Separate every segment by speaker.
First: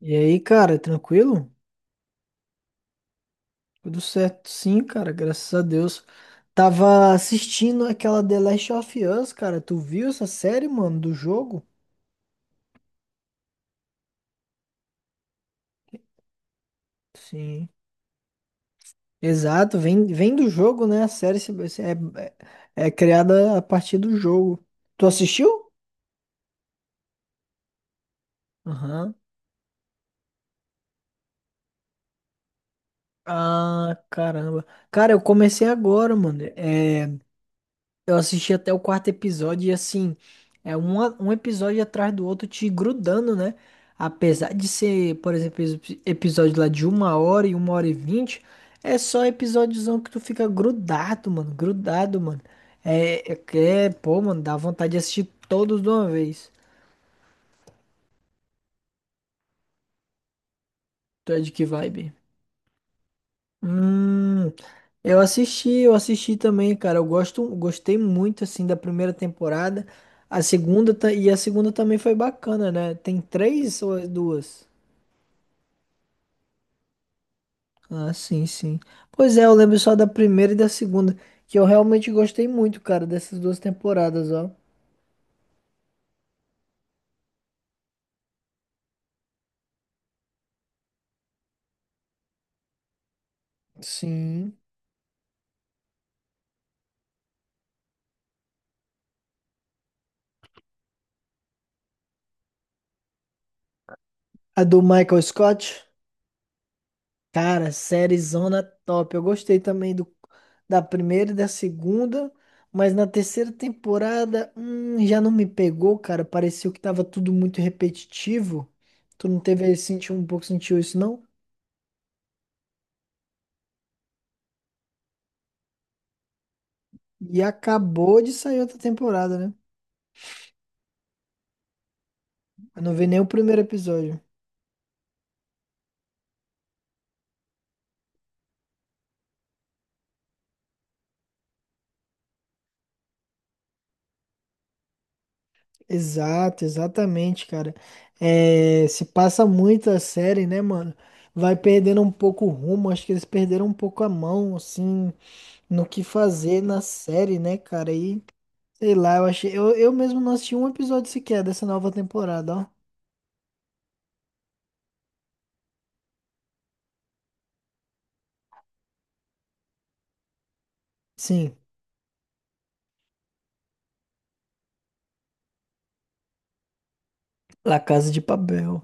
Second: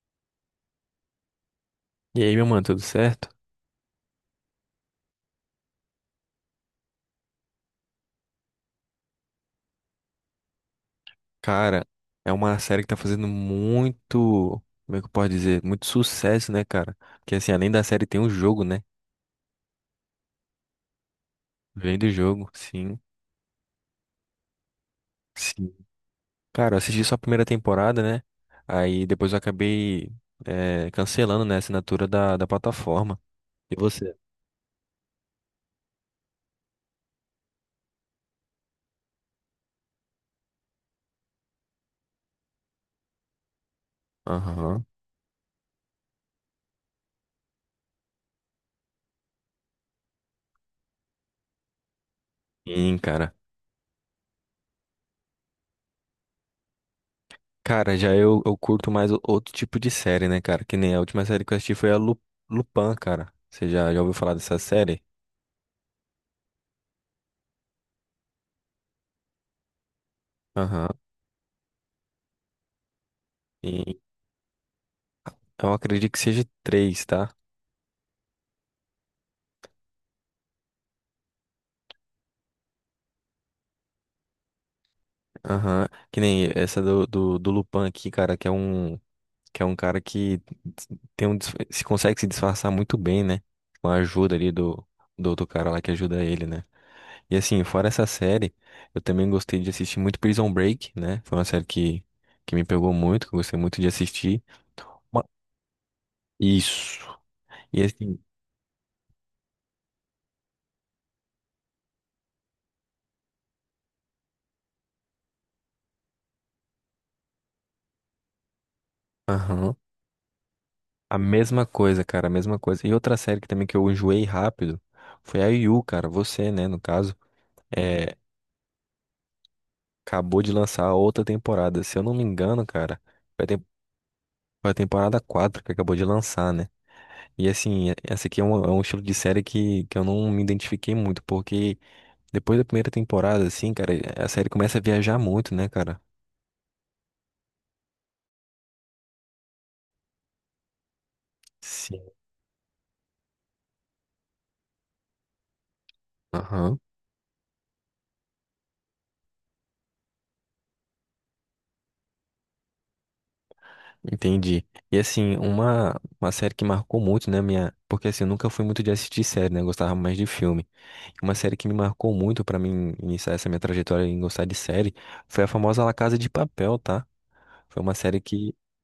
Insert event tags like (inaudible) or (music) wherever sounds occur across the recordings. Speaker 1: E aí, cara, tranquilo?
Speaker 2: E aí, meu mano, tudo certo?
Speaker 1: Tudo certo? Sim, cara, graças a Deus. Tava assistindo aquela The Last of Us, cara. Tu viu essa série, mano, do jogo?
Speaker 2: Cara, é uma série que tá fazendo muito, como é que eu posso dizer? Muito sucesso, né, cara? Porque assim,
Speaker 1: Sim.
Speaker 2: além da série tem o jogo, né?
Speaker 1: Exato, vem do jogo, né? A série
Speaker 2: Vem do jogo,
Speaker 1: é
Speaker 2: sim,
Speaker 1: criada a partir do jogo. Tu assistiu?
Speaker 2: sim. Cara, eu assisti só a primeira temporada, né? Aí
Speaker 1: Aham.
Speaker 2: depois eu acabei cancelando, né, a assinatura da plataforma. E
Speaker 1: Ah,
Speaker 2: você?
Speaker 1: caramba. Cara, eu comecei agora, mano. É. Eu assisti até o quarto episódio e assim, é um episódio atrás do outro te grudando, né? Apesar de
Speaker 2: Aham.
Speaker 1: ser, por exemplo, episódio lá de uma hora e vinte, é só episódiozão que tu fica grudado, mano, grudado, mano.
Speaker 2: Sim, cara.
Speaker 1: Pô, mano, dá vontade de assistir todos de uma vez.
Speaker 2: Cara, já eu curto mais outro tipo de série, né, cara? Que nem a última
Speaker 1: Tu é
Speaker 2: série
Speaker 1: de
Speaker 2: que eu
Speaker 1: que
Speaker 2: assisti foi a
Speaker 1: vibe?
Speaker 2: Lupin, cara. Você já ouviu falar
Speaker 1: Hum,
Speaker 2: dessa série?
Speaker 1: eu assisti também, cara. Gostei muito assim da primeira temporada. A
Speaker 2: Aham.
Speaker 1: segunda ta- e a segunda também foi bacana, né? Tem três ou é duas?
Speaker 2: Eu acredito que seja três, tá?
Speaker 1: Ah, sim. Pois é, eu lembro só da primeira e da segunda, que eu realmente gostei muito, cara, dessas duas temporadas, ó.
Speaker 2: Aham. Que nem essa do Lupin aqui, cara, que é um cara que se consegue se disfarçar muito bem, né? Com a ajuda ali
Speaker 1: Sim.
Speaker 2: do outro cara lá que ajuda ele, né? E assim, fora essa série, eu também gostei de assistir muito Prison Break, né? Foi uma série que me pegou muito, que eu gostei muito de assistir.
Speaker 1: A do Michael
Speaker 2: Ma-
Speaker 1: Scott?
Speaker 2: Isso.
Speaker 1: Cara,
Speaker 2: E assim,
Speaker 1: sériezona top. Eu gostei também do, da primeira e da segunda, mas na terceira temporada, já não me pegou, cara. Pareceu que tava tudo muito repetitivo. Tu não teve,
Speaker 2: aham.
Speaker 1: sentiu um pouco, sentiu isso,
Speaker 2: A
Speaker 1: não?
Speaker 2: mesma coisa, cara, a mesma coisa. E outra série que também que eu enjoei rápido foi a Yu, cara, você, né, no caso.
Speaker 1: E
Speaker 2: É,
Speaker 1: acabou de sair outra temporada, né?
Speaker 2: acabou de lançar a outra temporada. Se eu não me engano,
Speaker 1: Eu não
Speaker 2: cara,
Speaker 1: vi nem o
Speaker 2: foi a,
Speaker 1: primeiro
Speaker 2: tem-
Speaker 1: episódio.
Speaker 2: foi a temporada 4 que acabou de lançar, né? E assim, essa aqui é um estilo de série que eu não me identifiquei muito, porque depois da primeira temporada, assim, cara, a série começa a viajar muito, né, cara?
Speaker 1: Exato, exatamente, cara. É, se passa muito a série, né, mano? Vai perdendo um
Speaker 2: Sim.
Speaker 1: pouco o rumo. Acho que eles perderam um pouco a mão, assim. No que fazer
Speaker 2: Aham,
Speaker 1: na série, né, cara? E sei lá, eu achei. Eu mesmo não assisti um episódio sequer dessa nova temporada, ó.
Speaker 2: entendi. E assim, uma série que marcou muito, né, minha. Porque assim, eu nunca fui muito de assistir série, né? Eu gostava mais de filme. Uma
Speaker 1: Sim,
Speaker 2: série que me marcou muito pra mim iniciar essa minha trajetória em gostar de série foi a famosa La Casa de Papel, tá?
Speaker 1: La
Speaker 2: Foi uma
Speaker 1: Casa de
Speaker 2: série que.
Speaker 1: Papel.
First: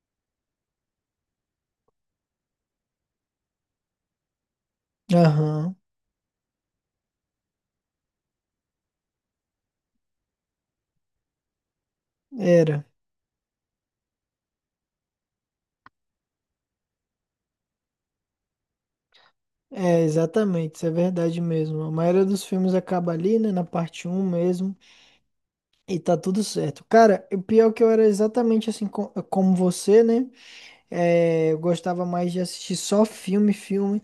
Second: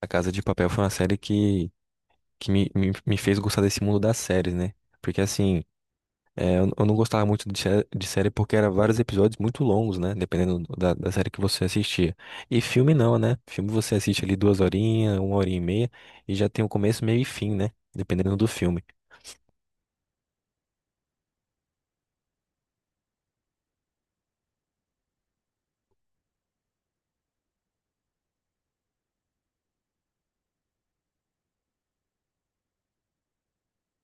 Speaker 2: A Casa de Papel foi uma série que me fez gostar desse mundo das séries, né? Porque assim,
Speaker 1: Aham,
Speaker 2: eu não gostava muito de série porque era vários episódios muito longos, né? Dependendo da série que você assistia. E
Speaker 1: era.
Speaker 2: filme não, né? Filme você assiste ali duas horinhas, uma hora e meia, e já tem o começo, meio e fim, né? Dependendo do filme.
Speaker 1: É, exatamente, isso é verdade mesmo. A maioria dos filmes acaba ali, né, na parte um mesmo, e tá tudo certo. Cara, o pior é que eu era exatamente assim como você, né? É, eu gostava mais de assistir só filme, filme.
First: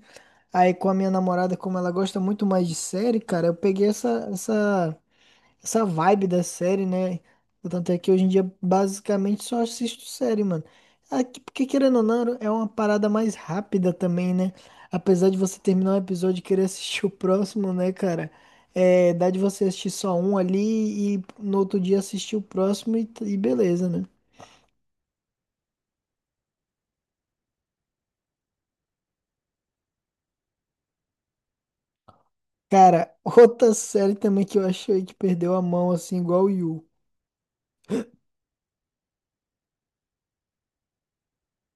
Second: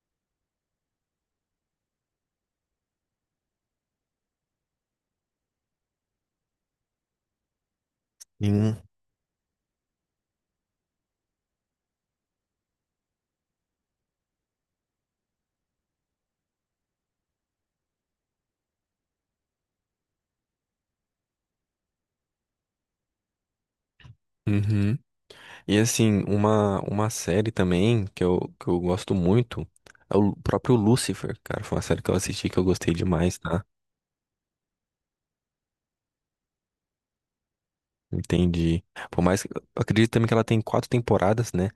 Speaker 1: Aí com a minha namorada, como ela gosta muito mais de série, cara, eu peguei essa vibe da série, né? Tanto é que hoje em dia
Speaker 2: Hum.
Speaker 1: basicamente só assisto série, mano. Aqui, porque querendo ou não, é uma parada mais rápida também, né? Apesar de você terminar um episódio e querer assistir (laughs) o próximo, né, cara? É, dá de você assistir só um ali e no outro dia assistir o próximo e beleza, né?
Speaker 2: Uhum. E assim, uma série também que eu gosto muito é o próprio Lucifer, cara. Foi uma série que eu assisti que eu gostei
Speaker 1: Cara, (laughs)
Speaker 2: demais, tá?
Speaker 1: outra série também que eu achei que perdeu a mão, assim, igual o Yu.
Speaker 2: Entendi. Por mais que, eu acredito também que ela tem 4 temporadas, né?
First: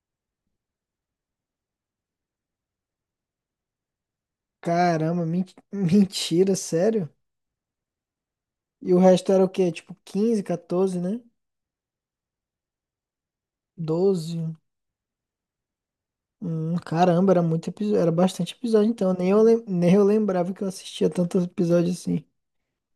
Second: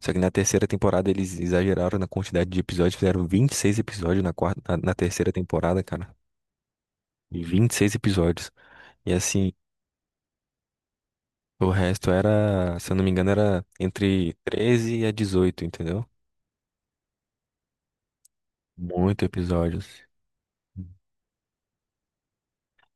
Speaker 2: Só que na terceira temporada eles exageraram na quantidade de episódios, fizeram 26 episódios na quarta, na
Speaker 1: Caramba,
Speaker 2: terceira
Speaker 1: (laughs)
Speaker 2: temporada, cara.
Speaker 1: mentira, sério?
Speaker 2: E 26 episódios.
Speaker 1: E o
Speaker 2: E
Speaker 1: resto era o
Speaker 2: assim,
Speaker 1: quê? Tipo 15, 14, né?
Speaker 2: o resto era, se eu não me engano, era entre
Speaker 1: 12.
Speaker 2: 13 a 18, entendeu?
Speaker 1: Caramba, era muito episódio, era bastante episódio, então
Speaker 2: Muito
Speaker 1: nem
Speaker 2: episódios.
Speaker 1: eu lembrava que eu assistia tantos episódios assim.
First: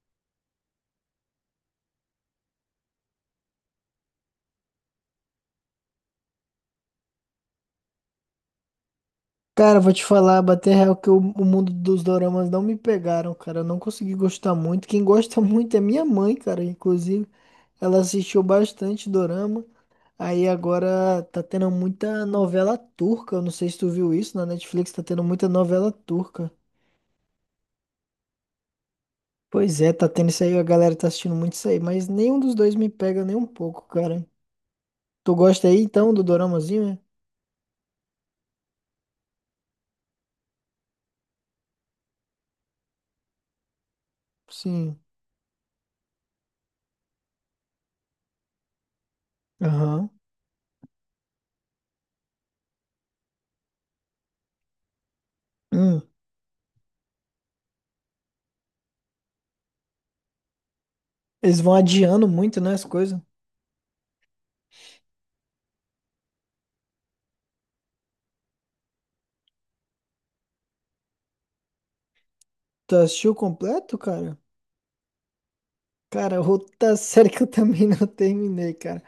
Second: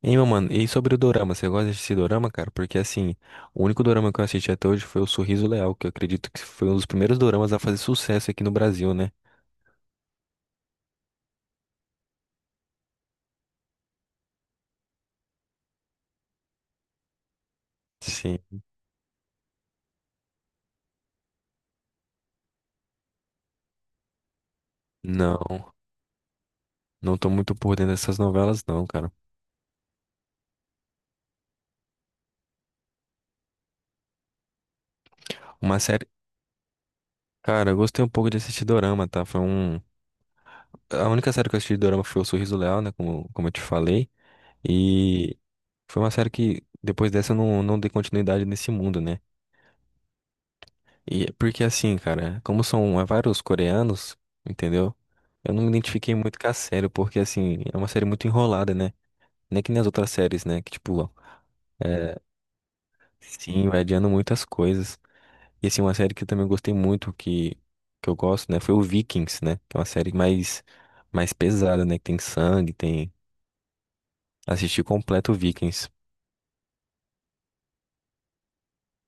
Speaker 2: Hein, meu mano, e sobre o dorama, você gosta de assistir dorama, cara? Porque assim, o único dorama que eu assisti até hoje foi o Sorriso Leal, que eu acredito que foi um dos primeiros doramas a fazer sucesso aqui no Brasil, né?
Speaker 1: Cara, vou te falar, bater real que o mundo dos doramas não me pegaram, cara. Eu não consegui gostar muito. Quem gosta (laughs) muito é minha mãe, cara. Inclusive, ela assistiu
Speaker 2: Sim.
Speaker 1: bastante dorama. Aí agora tá tendo muita novela turca. Eu não sei se tu viu isso na Netflix, tá tendo muita
Speaker 2: Não.
Speaker 1: novela turca.
Speaker 2: Não tô muito por dentro dessas novelas, não, cara.
Speaker 1: Pois é, tá tendo isso aí, a galera tá assistindo muito isso aí, mas nenhum dos dois me pega nem um pouco, cara. Tu gosta aí
Speaker 2: Uma série.
Speaker 1: então do doramazinho, é?
Speaker 2: Cara, eu gostei um pouco de assistir Dorama, tá? Foi um. A única série que eu assisti de Dorama foi O Sorriso Leal, né? Como eu te falei.
Speaker 1: Sim.
Speaker 2: E foi uma série que depois dessa eu não dei continuidade nesse mundo, né?
Speaker 1: Aham.
Speaker 2: E é porque assim, cara, como são vários coreanos, entendeu? Eu não me
Speaker 1: Hum.
Speaker 2: identifiquei muito com a série, porque assim, é uma série muito enrolada, né? Não é que nem as outras séries, né? Que tipo,
Speaker 1: Eles vão
Speaker 2: é,
Speaker 1: adiando muito, né, as coisas.
Speaker 2: sim, vai adiando muitas coisas. E assim, uma série que eu também gostei muito, que eu gosto, né? Foi o Vikings, né? Que é uma série mais pesada, né? Que tem sangue,
Speaker 1: Tu
Speaker 2: tem.
Speaker 1: assistiu completo, cara?
Speaker 2: Assisti completo o Vikings.
Speaker 1: Cara, outra série (laughs) que eu também (laughs) não terminei, cara.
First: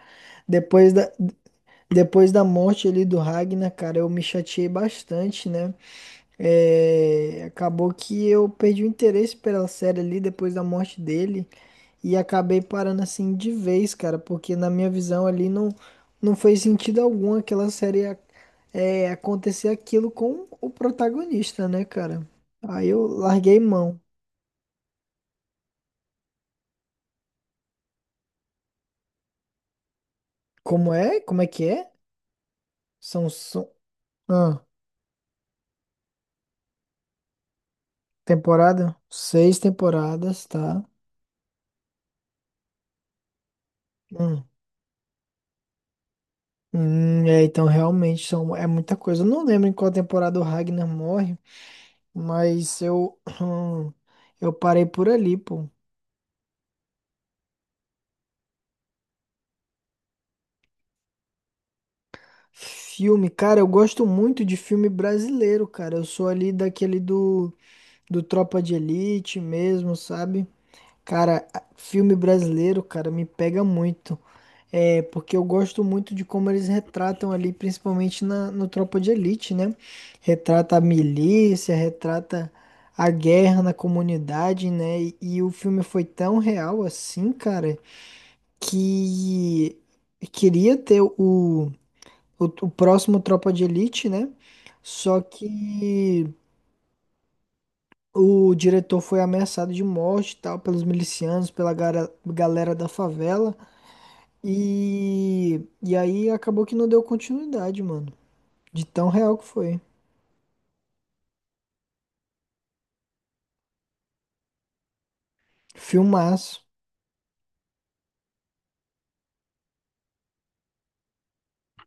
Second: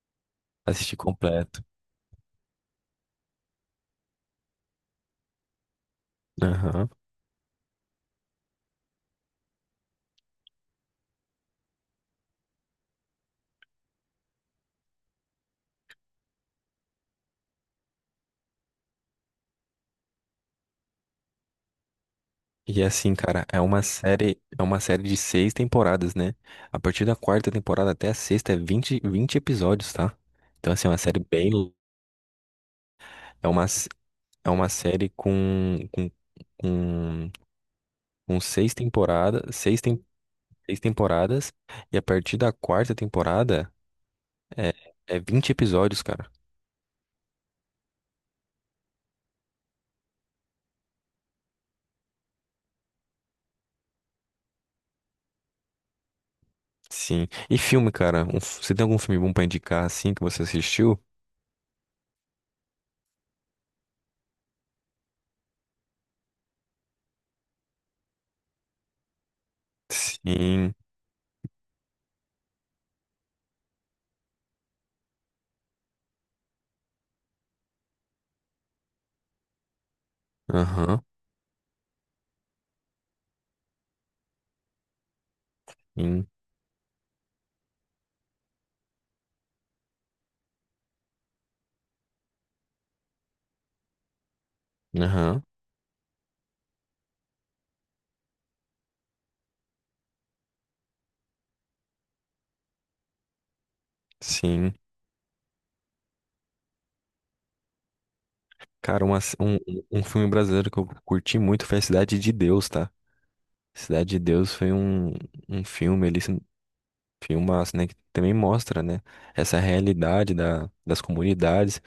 Speaker 1: Depois
Speaker 2: Assisti
Speaker 1: da,
Speaker 2: completo.
Speaker 1: depois da morte ali do Ragnar, cara, eu me chateei bastante, né?
Speaker 2: Aham.
Speaker 1: É, acabou que eu perdi o interesse pela série ali depois da morte dele. E acabei parando assim de vez, cara, porque na minha visão ali não, não fez sentido algum aquela série acontecer aquilo com o protagonista, né, cara?
Speaker 2: E
Speaker 1: Aí eu
Speaker 2: assim, cara,
Speaker 1: larguei mão.
Speaker 2: é uma série de 6 temporadas, né? A partir da quarta temporada até a sexta é vinte episódios, tá? Então, assim, é
Speaker 1: Como
Speaker 2: uma
Speaker 1: é?
Speaker 2: série
Speaker 1: Como é
Speaker 2: bem.
Speaker 1: que é? São,
Speaker 2: É uma,
Speaker 1: são...
Speaker 2: s- é
Speaker 1: Ah,
Speaker 2: uma série com, com seis
Speaker 1: temporada?
Speaker 2: temporadas,
Speaker 1: Seis temporadas,
Speaker 2: seis
Speaker 1: tá?
Speaker 2: temporadas. E a partir da quarta temporada.
Speaker 1: Hum.
Speaker 2: É, é 20 episódios, cara.
Speaker 1: É, então realmente são, é muita coisa. Eu não lembro em qual temporada o Ragnar morre, mas eu, (clears throat) eu parei por ali, pô.
Speaker 2: Sim. E filme, cara? Você tem algum filme bom pra indicar, assim, que você assistiu?
Speaker 1: Filme, cara, eu gosto muito de filme brasileiro, cara. Eu sou ali do Tropa de Elite mesmo, sabe?
Speaker 2: Sim.
Speaker 1: Cara, filme brasileiro, cara, me pega muito. É, porque eu gosto muito de como eles retratam ali, principalmente no Tropa de Elite, né? Retrata a
Speaker 2: Aham.
Speaker 1: milícia, retrata a guerra na comunidade, né? E o filme foi
Speaker 2: Sim.
Speaker 1: tão real assim, cara, que queria ter o próximo Tropa de Elite, né? Só
Speaker 2: Aham.
Speaker 1: que o diretor foi ameaçado de morte, e tal, pelos milicianos, pela galera da favela.
Speaker 2: Sim.
Speaker 1: E aí acabou que não deu continuidade, mano. De
Speaker 2: Cara,
Speaker 1: tão
Speaker 2: uma
Speaker 1: real
Speaker 2: s-
Speaker 1: que
Speaker 2: um,
Speaker 1: foi.
Speaker 2: um um filme brasileiro que eu curti muito foi a Cidade de Deus, tá? Cidade de Deus foi um filme, ele se-
Speaker 1: Filmaço.
Speaker 2: filmaço, né? Que também mostra, né? Essa realidade das comunidades.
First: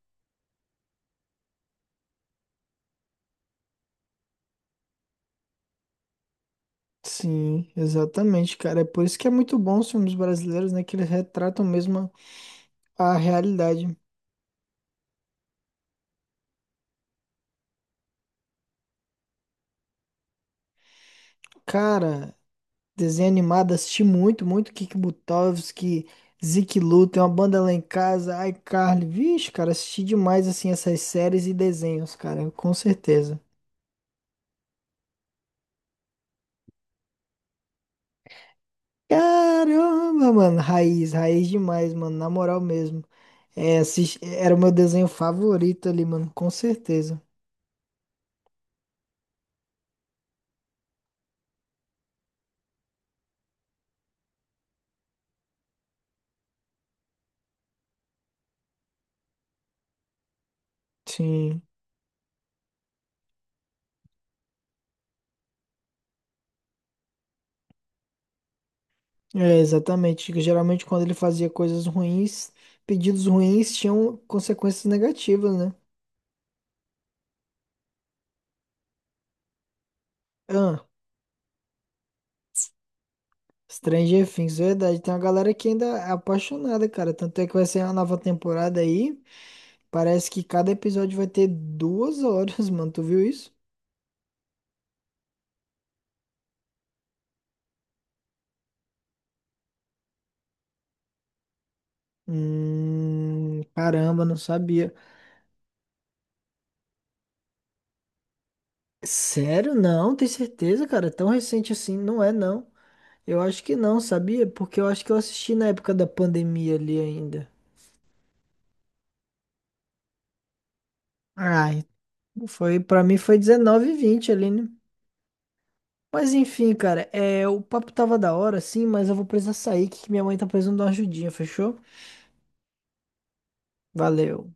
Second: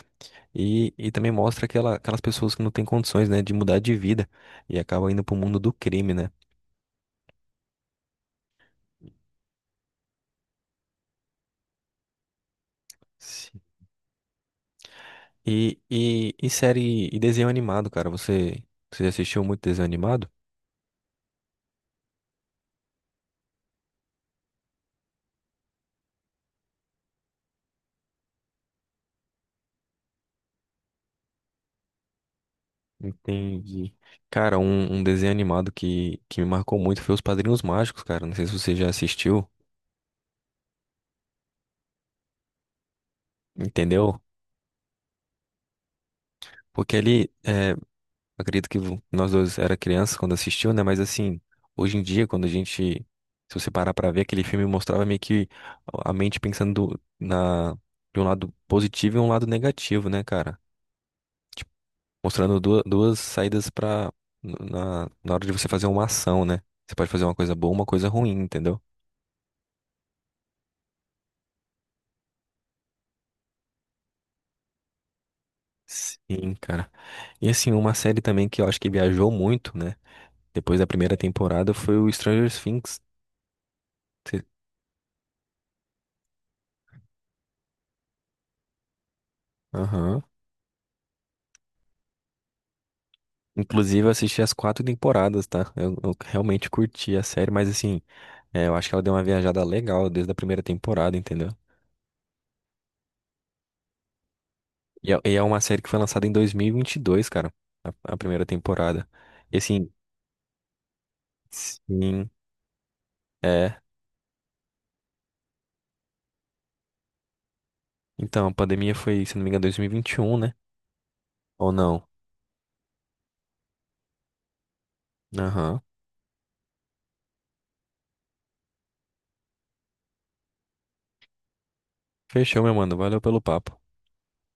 Speaker 2: E também mostra aquelas pessoas que não têm condições, né? De mudar de vida. E acabam indo pro mundo do crime, né?
Speaker 1: Sim, exatamente, cara. É por isso que é muito bom os filmes brasileiros, né? Que eles retratam mesmo a realidade.
Speaker 2: E série e desenho animado, cara. Você assistiu muito desenho animado?
Speaker 1: Cara, desenho animado, assisti muito, muito Kiki Butovski, Zeke Lu, tem uma banda lá em casa, iCarly. Vixe, cara, assisti demais, assim, essas séries e desenhos, cara, com certeza.
Speaker 2: Entendi. Cara, um desenho animado que me marcou muito foi Os Padrinhos Mágicos, cara. Não sei se você já assistiu,
Speaker 1: Caramba, mano, raiz, raiz demais, mano, na moral mesmo. É,
Speaker 2: entendeu?
Speaker 1: era o meu desenho favorito ali, mano, com
Speaker 2: Porque
Speaker 1: certeza.
Speaker 2: acredito que nós dois era criança quando assistiu, né? Mas assim, hoje em dia, quando a gente, se você parar pra ver, aquele filme mostrava meio que a mente pensando na, de um lado positivo e um lado negativo, né, cara?
Speaker 1: Sim,
Speaker 2: Mostrando duas saídas na hora de você fazer uma ação, né? Você pode fazer uma coisa boa, uma coisa ruim, entendeu?
Speaker 1: é, exatamente. Geralmente quando ele fazia coisas ruins, pedidos ruins tinham consequências negativas, né?
Speaker 2: Sim, cara. E assim, uma série também que eu acho que viajou muito, né? Depois
Speaker 1: Ah.
Speaker 2: da primeira temporada foi o Stranger Things.
Speaker 1: Stranger
Speaker 2: Você-
Speaker 1: Things, verdade. Tem uma galera que ainda é apaixonada, cara. Tanto é que vai ser uma nova temporada aí.
Speaker 2: Aham.
Speaker 1: Parece que cada episódio vai ter duas horas, (laughs) mano. Tu viu isso?
Speaker 2: Inclusive, eu assisti as 4 temporadas, tá? Eu realmente curti a série, mas assim, eu acho que ela deu uma viajada legal desde a primeira temporada, entendeu?
Speaker 1: Caramba, não sabia.
Speaker 2: E é uma série que foi lançada em 2022, cara, a primeira temporada. E
Speaker 1: Sério?
Speaker 2: assim,
Speaker 1: Não, tem certeza, cara? Tão recente assim, não
Speaker 2: sim,
Speaker 1: é, não. Eu acho que
Speaker 2: é.
Speaker 1: não, sabia? Porque eu acho que eu assisti na época da pandemia ali ainda.
Speaker 2: Então, a pandemia foi, se não me engano, 2021, né? Ou
Speaker 1: Ai,
Speaker 2: não?
Speaker 1: foi, pra mim foi 19 e 20 ali, né?
Speaker 2: Aham.
Speaker 1: Mas enfim, cara, é, o papo tava da hora, sim, mas eu vou precisar sair, que minha mãe tá precisando de uma ajudinha, fechou?
Speaker 2: Fechou, meu mano. Valeu pelo papo.
Speaker 1: Valeu.